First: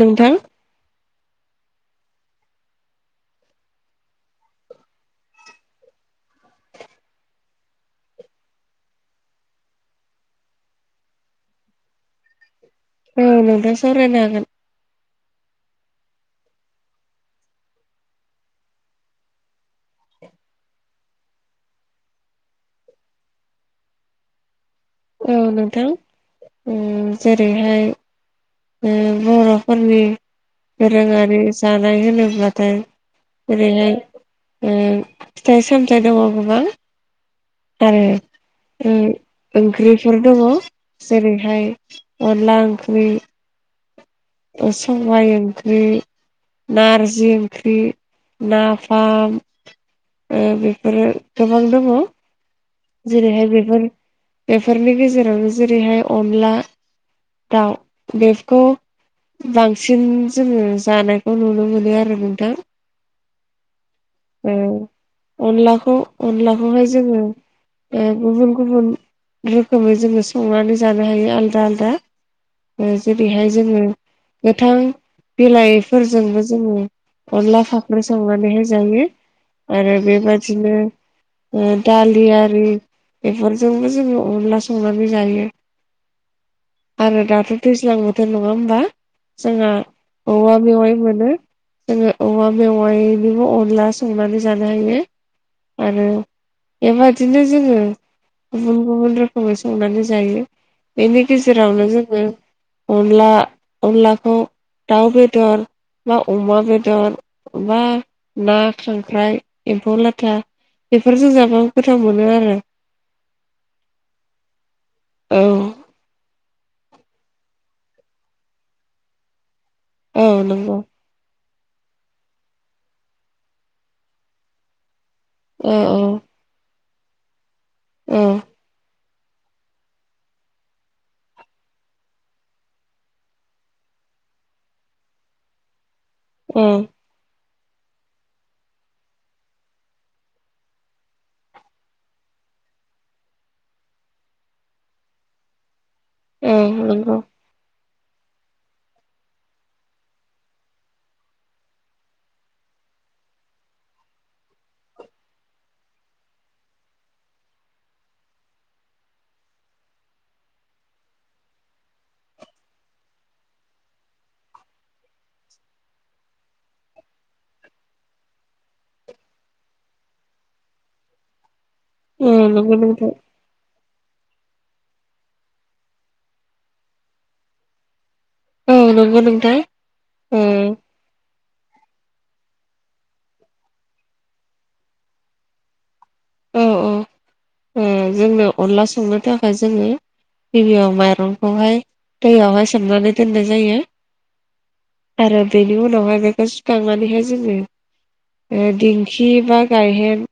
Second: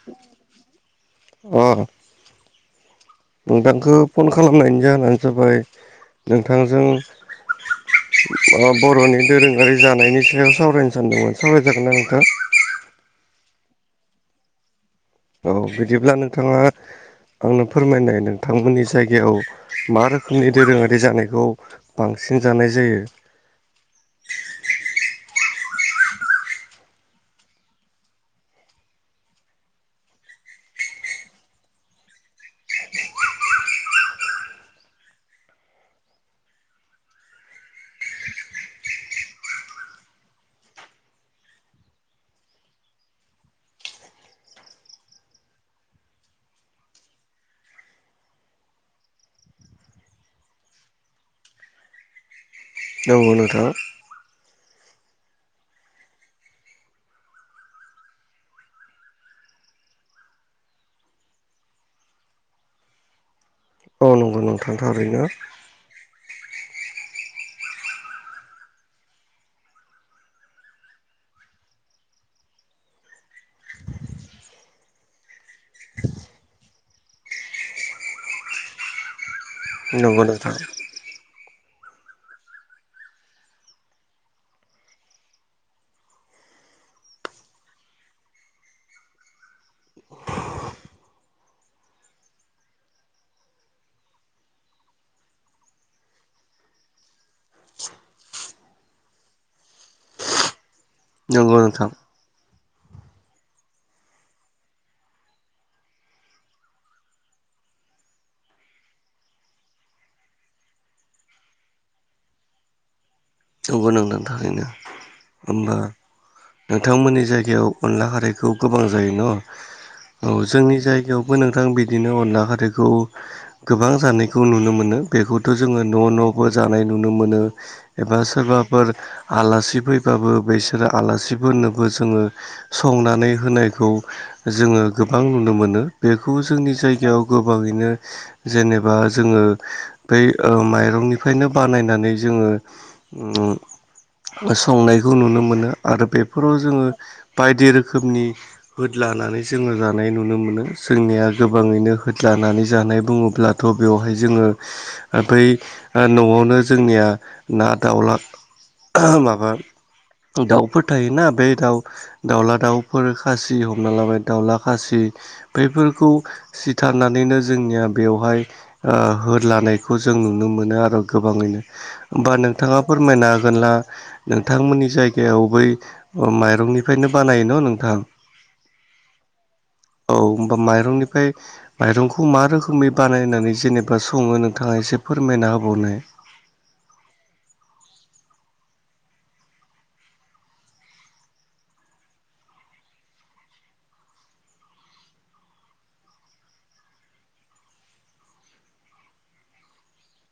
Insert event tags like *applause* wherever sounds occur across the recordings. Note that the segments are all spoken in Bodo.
नोंथां औ नोंथांखौ फन खालामनायनि जाहोनानो जाबाय नोंथांजों बर'नि दोरोङारि जानायनि सायाव सावरायनो सानदोंमोन सावरायजागोनना नोंथां? औ नोंथा सावरायनो हागोन। औ बिदिब्ला नोंथाङा आंनो फोरमायनाय नोंथांमोननि जायगायाव मा रोखोमनि दोरोङारि जानायखौ बांसिन जानाय जायो। औ नोंथां ओ जेरैहाय ओ बर'फोरनि दोरोङारि जानाय होनोब्लाथाय ओेरैहाय उम फिथाइ सामथाइ दङ गोबां आरो ओंख्रिफोर दङ जेरैहाय अनला ओंख्रि सबाय ओंख्रि, नारजि ओंख्रि, नाफाम, बेफोरो गोबां दङ'। नंगौ जेरैहाय नोंथां बेफोर बेफोरनि गेजेरावनो जेरैहाय अनला दाउ बेखौ बांसिन जोङो जानायखौ नुनो मोनो आरो नोंथां। नंगौ औ नोंथां थारैनो अनलाखौ अनलाखौहाय जोङो ओ गुबुन गुबुन रोखोमै जोङो संनानै जानो हायो आलदा आलदा ओ जेरैहाय जोङो गोथां बिलाइफोरजोंबो जोङो अनला फाख्रि संनानैहाय जायो आरो नंगौ नोंथां बेबादिनो ओ दालि आ रि बेफोरजोंबो जोङो अनला संनानै जायो। आरो दाथ' दैज्लां बोथोर नङा होमबा? जोंहा औवा मेवाइ मोनो औवा औवा मेवाइनिबो अनला संनानै जानो हायो। आरो एबा दिनो जोङो गुबुन गुबुन रोखोमै संनानै जायो। बेनि नंगौ गेजेरावनो नोंथां जोङो अनला अनलाखौ दाउ बेदर बा अमा बेदर बा ना, खांख्राइ, एम्फौ लाथा बेफोरजों जाब्ला गोथाव मोनो आरो। ओं थारैनो। औ होमबा नोंथांमोननि जायगायाव अनला खारैखौ गोबां जायो न? औ जोंनि जायगायाव बो नोंथां बिदिनो अनला खारैखौ गोबां जानायखौ नुनो मोनो। बेखौथ' औ जोङो न' औ न'बो जानाय नुनो मोनो एबा औ सोरबा फोर आलासि फैबाबो बिसोरो आलासि फोरनोबो जोङो संनानै होनायखौ जोङो गोबां नुनो मोनो। बेखौ औ जोंनि जायगायाव गोबाङैनो जेनेबा जोङो बै ओ माइरंनिफ्रायनो बानायनानै जोङो उम संनायखौ नुनो मोनो आरो औ बेफोराव जोङो नंगौ बायदि रोखोमनि होदलानानै जोङो जानाय नुनो मोनो जोंनिया गोबाङैनो होदलानानै जानाय बुङोब्ला थ' बेवहाय जोङो बै ओ न'आवनो जोंनिया ना, दाउला माबा दाउफोर फथायोना बे दाउ दाउला दाउफोर खासि हमना लाबाय दाउला खासि बैफोरखौ सिथारनानैनो जोंनिया बेवहाय हो लानायखौ जों नुनो मोनो आरो गोबाङैनो होमबा औ नंगौ नोंथाङा नोंथां फोरमायनो हागोनब्ला नोंथांमोननि जायगायाव बै अ माइरंनिफ्रायनो बानाय न' नोंथां औ नंगौ नोंथां औ ओ होनबा माइरंनिफ्राय माइरंखौ मा रोखोमै बानायनानै जेनेबा सङो नोंथाङा एसे फोरमायना होबावनाय औ औ जोंनो अनला संनो थाखाय जोङो गिबियाव माइरंखौहाय दैयावहाय सोमनानै दोननाय जायो आरो बेनि उनावहाय बेखौ सिखांनानैहाय जोङो दिंखि बा गायहेन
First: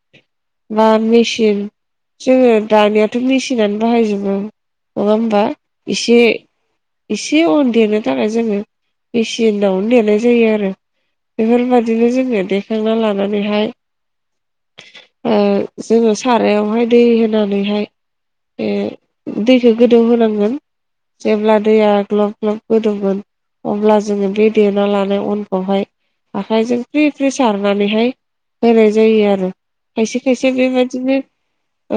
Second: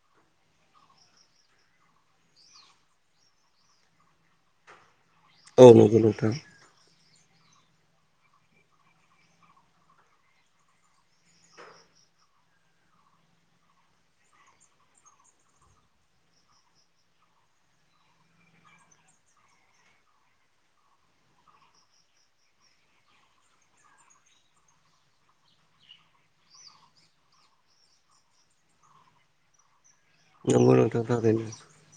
बा मेसिन जोङो दानियाथ' मेसिनानो बाहायजोबो नङा होमबा औ नंगौ इसे नोंथां एसे अन देरनो थाखाय जोङो मेसिनावनो देरनाय जायो आरो बेफोरबायदिनो जोङो देखांना लानानैहाय जोङो सारायावहाय दै होनानैहाय बे दैखौ गोदौहांगोन जेब्ला दैया ग्लब ग्लब होदोंमोन अब्ला जोङो बे देना लानाय उनखौहाय आखाइजों फ्रि फ्रि सारनानैहाय होनाय जायो आरो खायसे खायसे नंगौ नोंथां बेबदिनो थारैनो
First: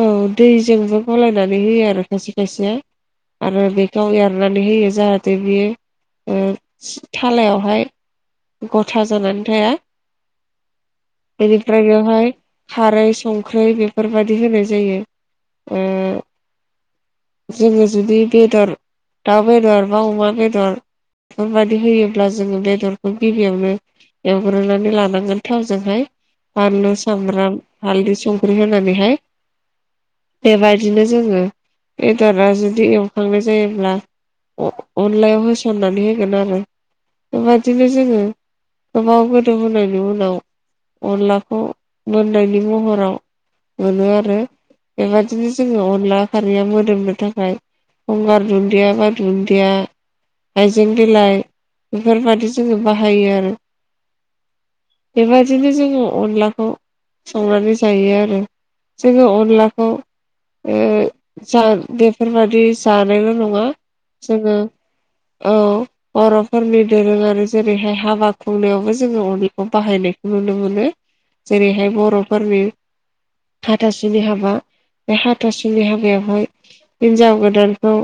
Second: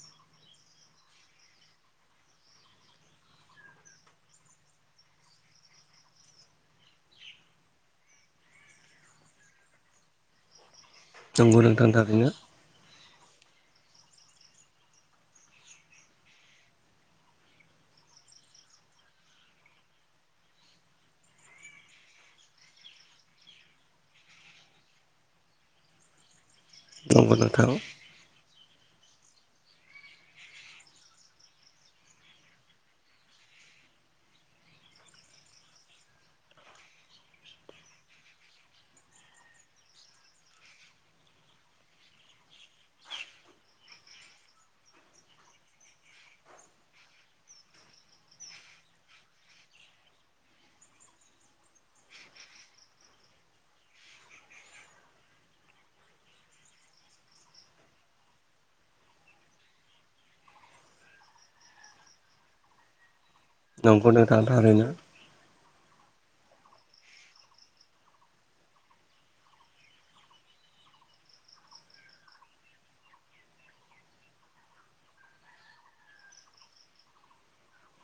औ दैजोंबो गलायनानै होयो आरो खायसे खायसेया आरो बेखौ एरनानै होयो जाहाथे बियो थालायावहाय गथा जानानै थाया नंगौ बिदिफ्राय नोंथां थारैनो गाहाय खारै संख्रि बेफोरबायदि होनाय जायो जोङो जुदि बेदर दाउ बेदर बा अमा बेदर बेफोरबायदि होयोब्ला जोङो बेदरखौ गिबियावनो एवग्रोनानै लानांगोन थावजोंहाय फानलु नंगौ सामब्राम नोंथां स्रि संख्रि होनानैहाय बेबायदिनो जोङो बेदरा जुदि एवखांनाय जायोब्ला अनलायाव होसननानै होगोन आरो बेबायदिनो जोङो गोबाव गोदौ बोनायनि उनाव अनलाखौ बिनि महराव मोनो आरो बेबादिनो जोङो अनला फारिया मोदोमनो थाखाय गंगार दुन्दिया बा दुन्दिया हइजें बिलाइ बेफोरबादि जोङो बाहायो आरो बेबायदिनो जोङो अनलाखौ संनानै जायो आरो जोङो अनलाखौ जा बेफोरबादि जानायल' नङा नंगौ नोंथां जोङो थारैनो औ बर'फोरनि दोरोङारि जेरैहाय हाबा खुंनायावबो जोङो अनेगखौ बाहायनायखौ नुनो मोनो जेरैहाय बर'फोरनि हाथा सिनि हाबा बे हाथासिनि हाबायावहाय हिनजाव गोदानखौ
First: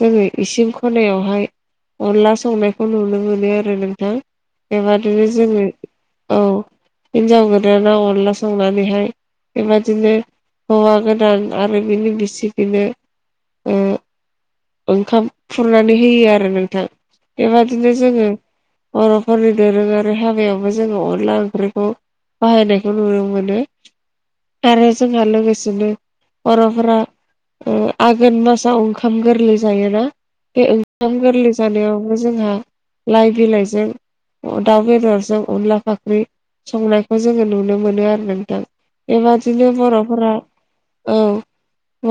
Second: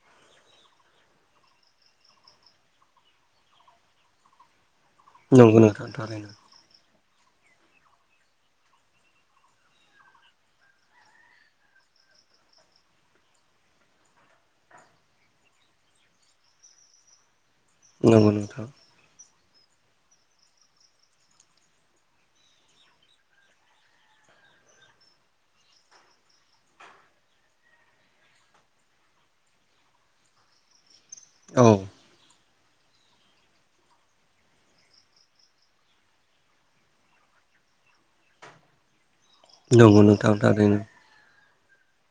जोङो इसिं खनायावहाय अनला संनायखौ नुनो मोनो आरो नोंथां एबादनो नंगौ जोङो नोंथां थारैनो औ हिनजाव गो दाना अनदला संनानैहाय बेबदिनो हौवा गोदान आरो बिनि बिसिफिनो *inaudible* ओंखाम खुरनानै होयो आरो नोंथां। बेबादिनो जोङो नंगौ नोंथां बर'फोरनि दोरोङारि हाबायावबो जोङो अनला ओंख्रिखौ बाहायनायखौ नुनो मोनो आरो जोंहा लोगोसेनो बर'फोरा आघोन मासाव ओंखाम गोरलै जायोना बे ओंखाम गोरलै औ जानायाव आरो जोंहा लाइ बिलाइजों दाउ बेदरजों अनला फाख्रि संनाय खौ जोङो नुनो मोनो आरो नोंथां बेबादिनो नंगौ बर'फोरा नोंथां थारैनो औ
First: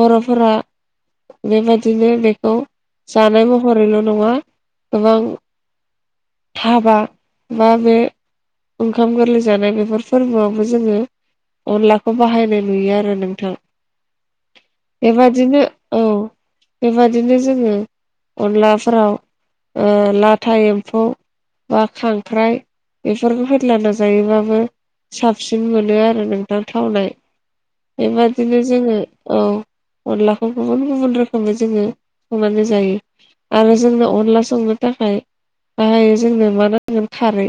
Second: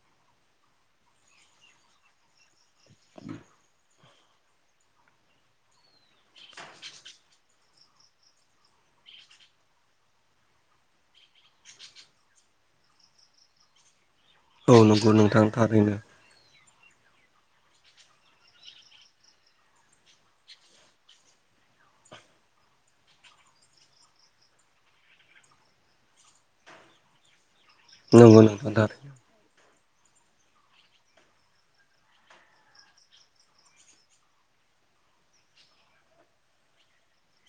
बर'फोरा बेबादिनो बेखौ जानाय महरैल' नङा गोबां हाबा बा बे ओंखाम गोरलै जानाय बे बेफोर फोरबोआवबो जोङो अनलाखौ बाहायनाय नुयो आरो नोंथां। औ नंगौ नोंथां बेबादिनो थारैनो औ। बेबदििनो जोङो अनलाफोराव लाथा एम्फौ बा खांख्राइ बेफोरखौ होद्लान जायोबाबो साबसिन मोनो आरो नोंथां थावनाय नंगौ बेबादिनो नोंथां जोङो थारैनो औ अनलाखौ गुबुन गुबुन रोखोमै जोङो हानो जायो आरो जोंनो अनला संनो थाखाय दाहाय जोंनो मा नांगोन खारै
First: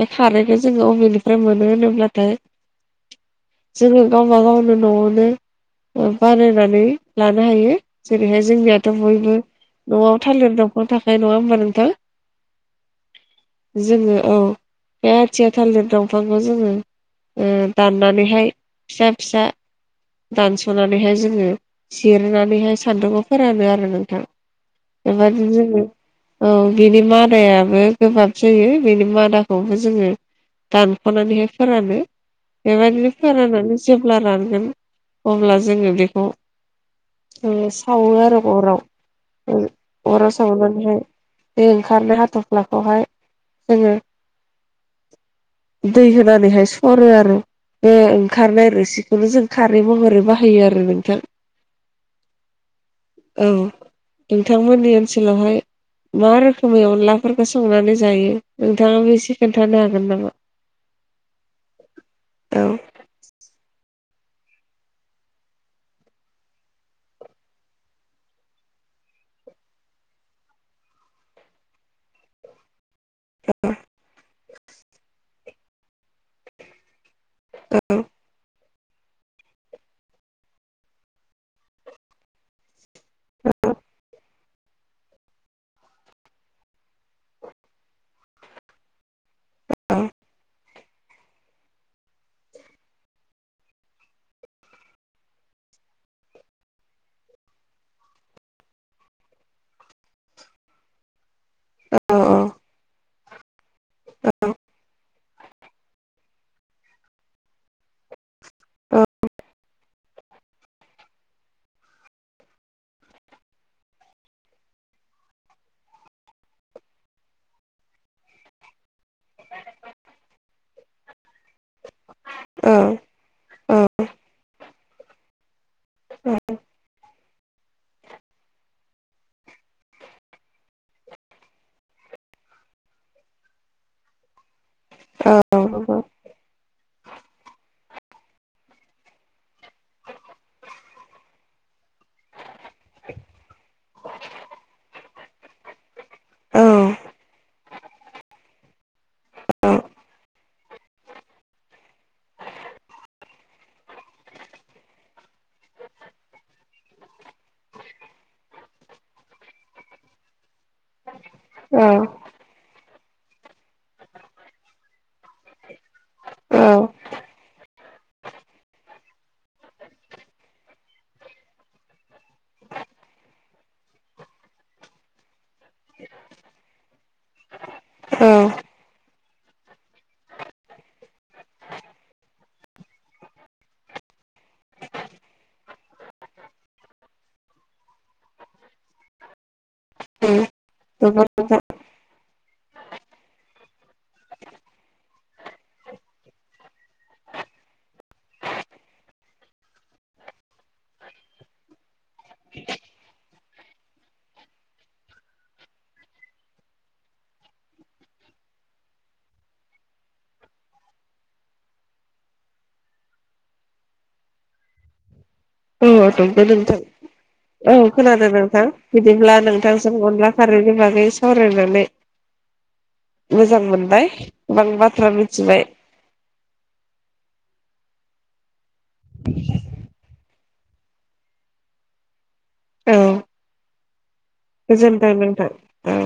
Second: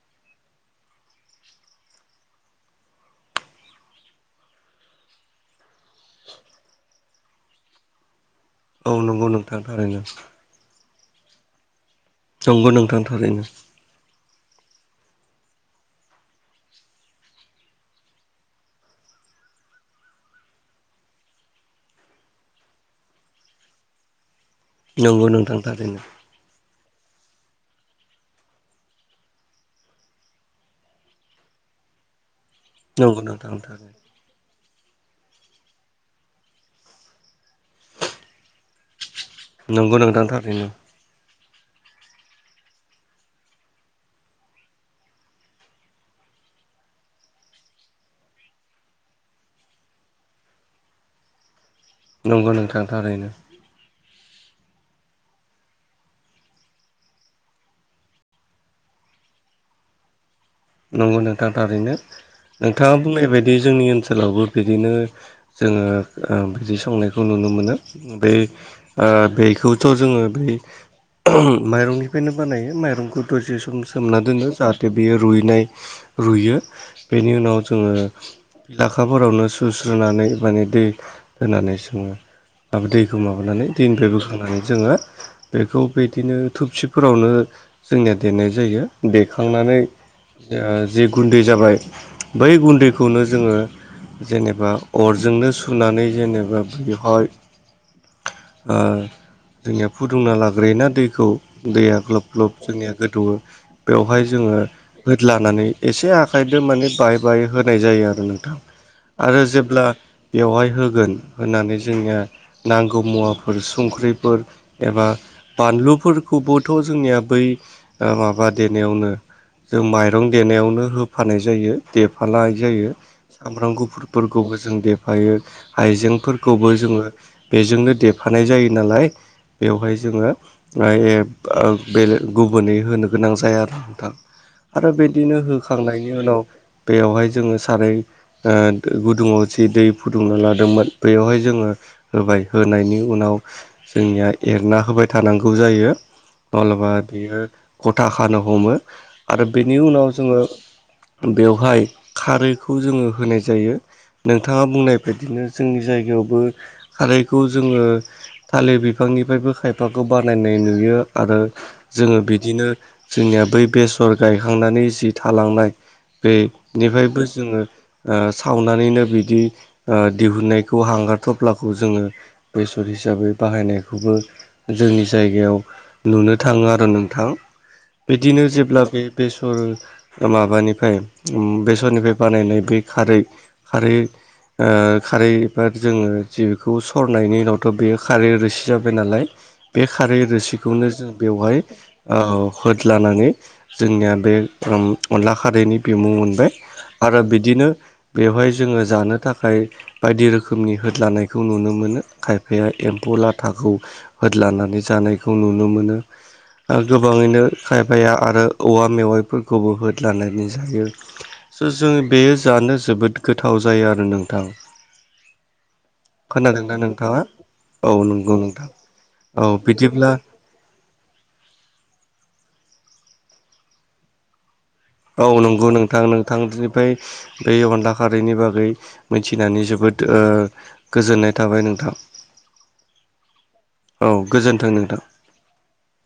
बे खारैखौ जोङो अबेनिफ्राय मोन मोन होनोब्लाथाय जोङो गावबागावनो न'आवनो बानायनानै लानो हायो जेरैहाय जोंनियाथ' औ नंगौ बयबो नोंथां थारैनो न'आव थालिर दं अ थाखाय नङा होनोमबा नोंथां नंगौ नोंथां थारैनो जोङो औ बे आथिया थालिर दंफां जोङो दाननानैहाय फिसा फिसा दानस'नानैहाय जोङो जिरनानैहाय सान्दुंखौ फोरानो आरो नोंथां *inaudible* नंगौ नोंथां थारैनो औ बिनि मादायाबो गोबाब जायो बेनि मादाखौबो जोङो दान हख'नानैहाय फोरानो बेबायदिनो नंगौ नोंथां फोराननानै जे थारैनो खला रारगोन अब्ला जोङो बेखौ सावो आरो अराव नंगौ नोंथां अराव थारैनो सावनानैहाय बे ओंखारनो हाथ'फ्लाखौहाय जोङो दै होनानैहाय सरो आरो। ओंखारनाय आरो सिखौनो जों खारै महरै बाहायो आरो नोंथां। नंगौ नों थांथार ओरैनो औ नोंथांमोननि ओनसोलावहाय मा रोखोमै अनलाफोरखौ संनानै जायो नोंथाङाबो एसे खोन्थानो हागोन नामा नंगौ नोंथा थारैनो औ नोंथाङा बुंनाय बदि जोंनि ओनसोलावबो बिदिनो जोङो बिदि संनायखौ नुनो मोनो बे बेखौथ' जोङो बै माइरंनिफ्रायनो बानायो माइरंखौ दसे सम सोमना दोनो जाहाथे बेयो रुइनाय रुयो बेनि उनाव जोङो लाखाफोरावनो सुस्रोननानै माने दै होनानै सोङो दैखौ माबानानै दैनिफ्रायबोोखांनै जोङो बेखौ बिदिनो थुबसिफोरावनो जोंनिया देनाय जायो देखांनानै औ जिे गुन्दै जाबाय बै गुन्दैखौनो जोङो जेनेबा अरजोंनो सुनानै जेनेबा बेवहाय *inaudible* जोंनिया फुदुंना लाग्रोयोना दैखौ दैया औ ग्लब ग्लब जोंनिया गोदौवो बेवहाय जोङो होद लानानै एसे आखाइजों माने बाय बाय होनाय जायो आरो नोंथां। आरो जेब्ला बेवहाय होगोन होनानै जोंनिया नांगौ मुवाफोर संख्रिफोर एबा बानलुफोरखौबोथ' जोंनिया बै माबा देनायावनो जों माइरं देनायावनो होफानाय जायो देफानाय औ जायो। सामब्राम औ गुफुरफोरखौबो जों देफायो हाइजेंफोरखौबो जोङो बेजोंनो देरफानाय जायो नालाय बेवहाय जोङो ए बेले गुबुनै होनो गोनां जाया आरो नोंथां आरो बिदिनो औ होखांनायनि उनाव बेयावहाय जोङो सारै ओ गुदुङाव जि दै फुदुंना लादोंमोन बेयावहाय जोङो होबाय होनायनि उनाव जोंनिया एरना होबाय थानांगौ जायो माब्लाबा बियो गथा खानो हमो आरो बेनि उनाव जोङो बेवहाय खारैखौ जोङो होनाय जायो नोंथाङा बुंनाय बायदिनो जोंनि जायगायावबो खारैखौ जोङो थालिर बिफांनिफ्रायबो खायफाखौ बानायनाय नुयो आरो जोङो बिदिनो जोंनिया बै बेसर गायखांनानै जि थालांनाय बे औ निफ्रायबो जोङो ओ सावनानैनो बिदि दिहुननायखौ ओ हांगारथ्लाखौ जोङो बेसर हिसाबै बाहायनायखौबो जोंनि जायगायाव नुनो थाङो आरो नोंथां औ औ बिदिनो जेब्ला बे बेसर माबानिफ्राय बेसरनिफ्राय बानायनाय बे खारै आरो ओ खारै एबा जोङो जिखौ सरनायनि उनावथ बेयो खारै रोसि जाबाय नालाय बे खारै रोसिखौनो जों नंगौ बेवहाय नोंथां ओ होदलानानै जोंनिया बे अनला खारैनि बिमुं मोनबाय आरो बिदिनो बेवहाय जोङो जानो थाखाय बायदि रोखोमनि होद लानायखौ नुनो मोनो खायफाया एम्फौ लाथाखौ होद लानानै जानायखौ नुनो मोनो आरो गोबाङैनो खायफाया आरो औवा मेवाइफोरखौबो होद लानानै जायो स जों बेयो जानो जोबोद गोथाव जायो आरो नोंथां औ दंबो खोनादोंना नोंथां नोंथाङा औ खोनादों नोंथां बिदिब्ला औ नोंथांजों बिदिब्ला अनला खारैनि बागै सावरायनानै मोजां मोनबाय *unintelligible* औ नंगौ नोंथां नोंथांनिफ्राय बे अनला खारैनि बागै मिथिनानै जोबोद ओ गोजोननाय थाबाय नोंथां औ गोजोन गोजोन्थों नोंथां औ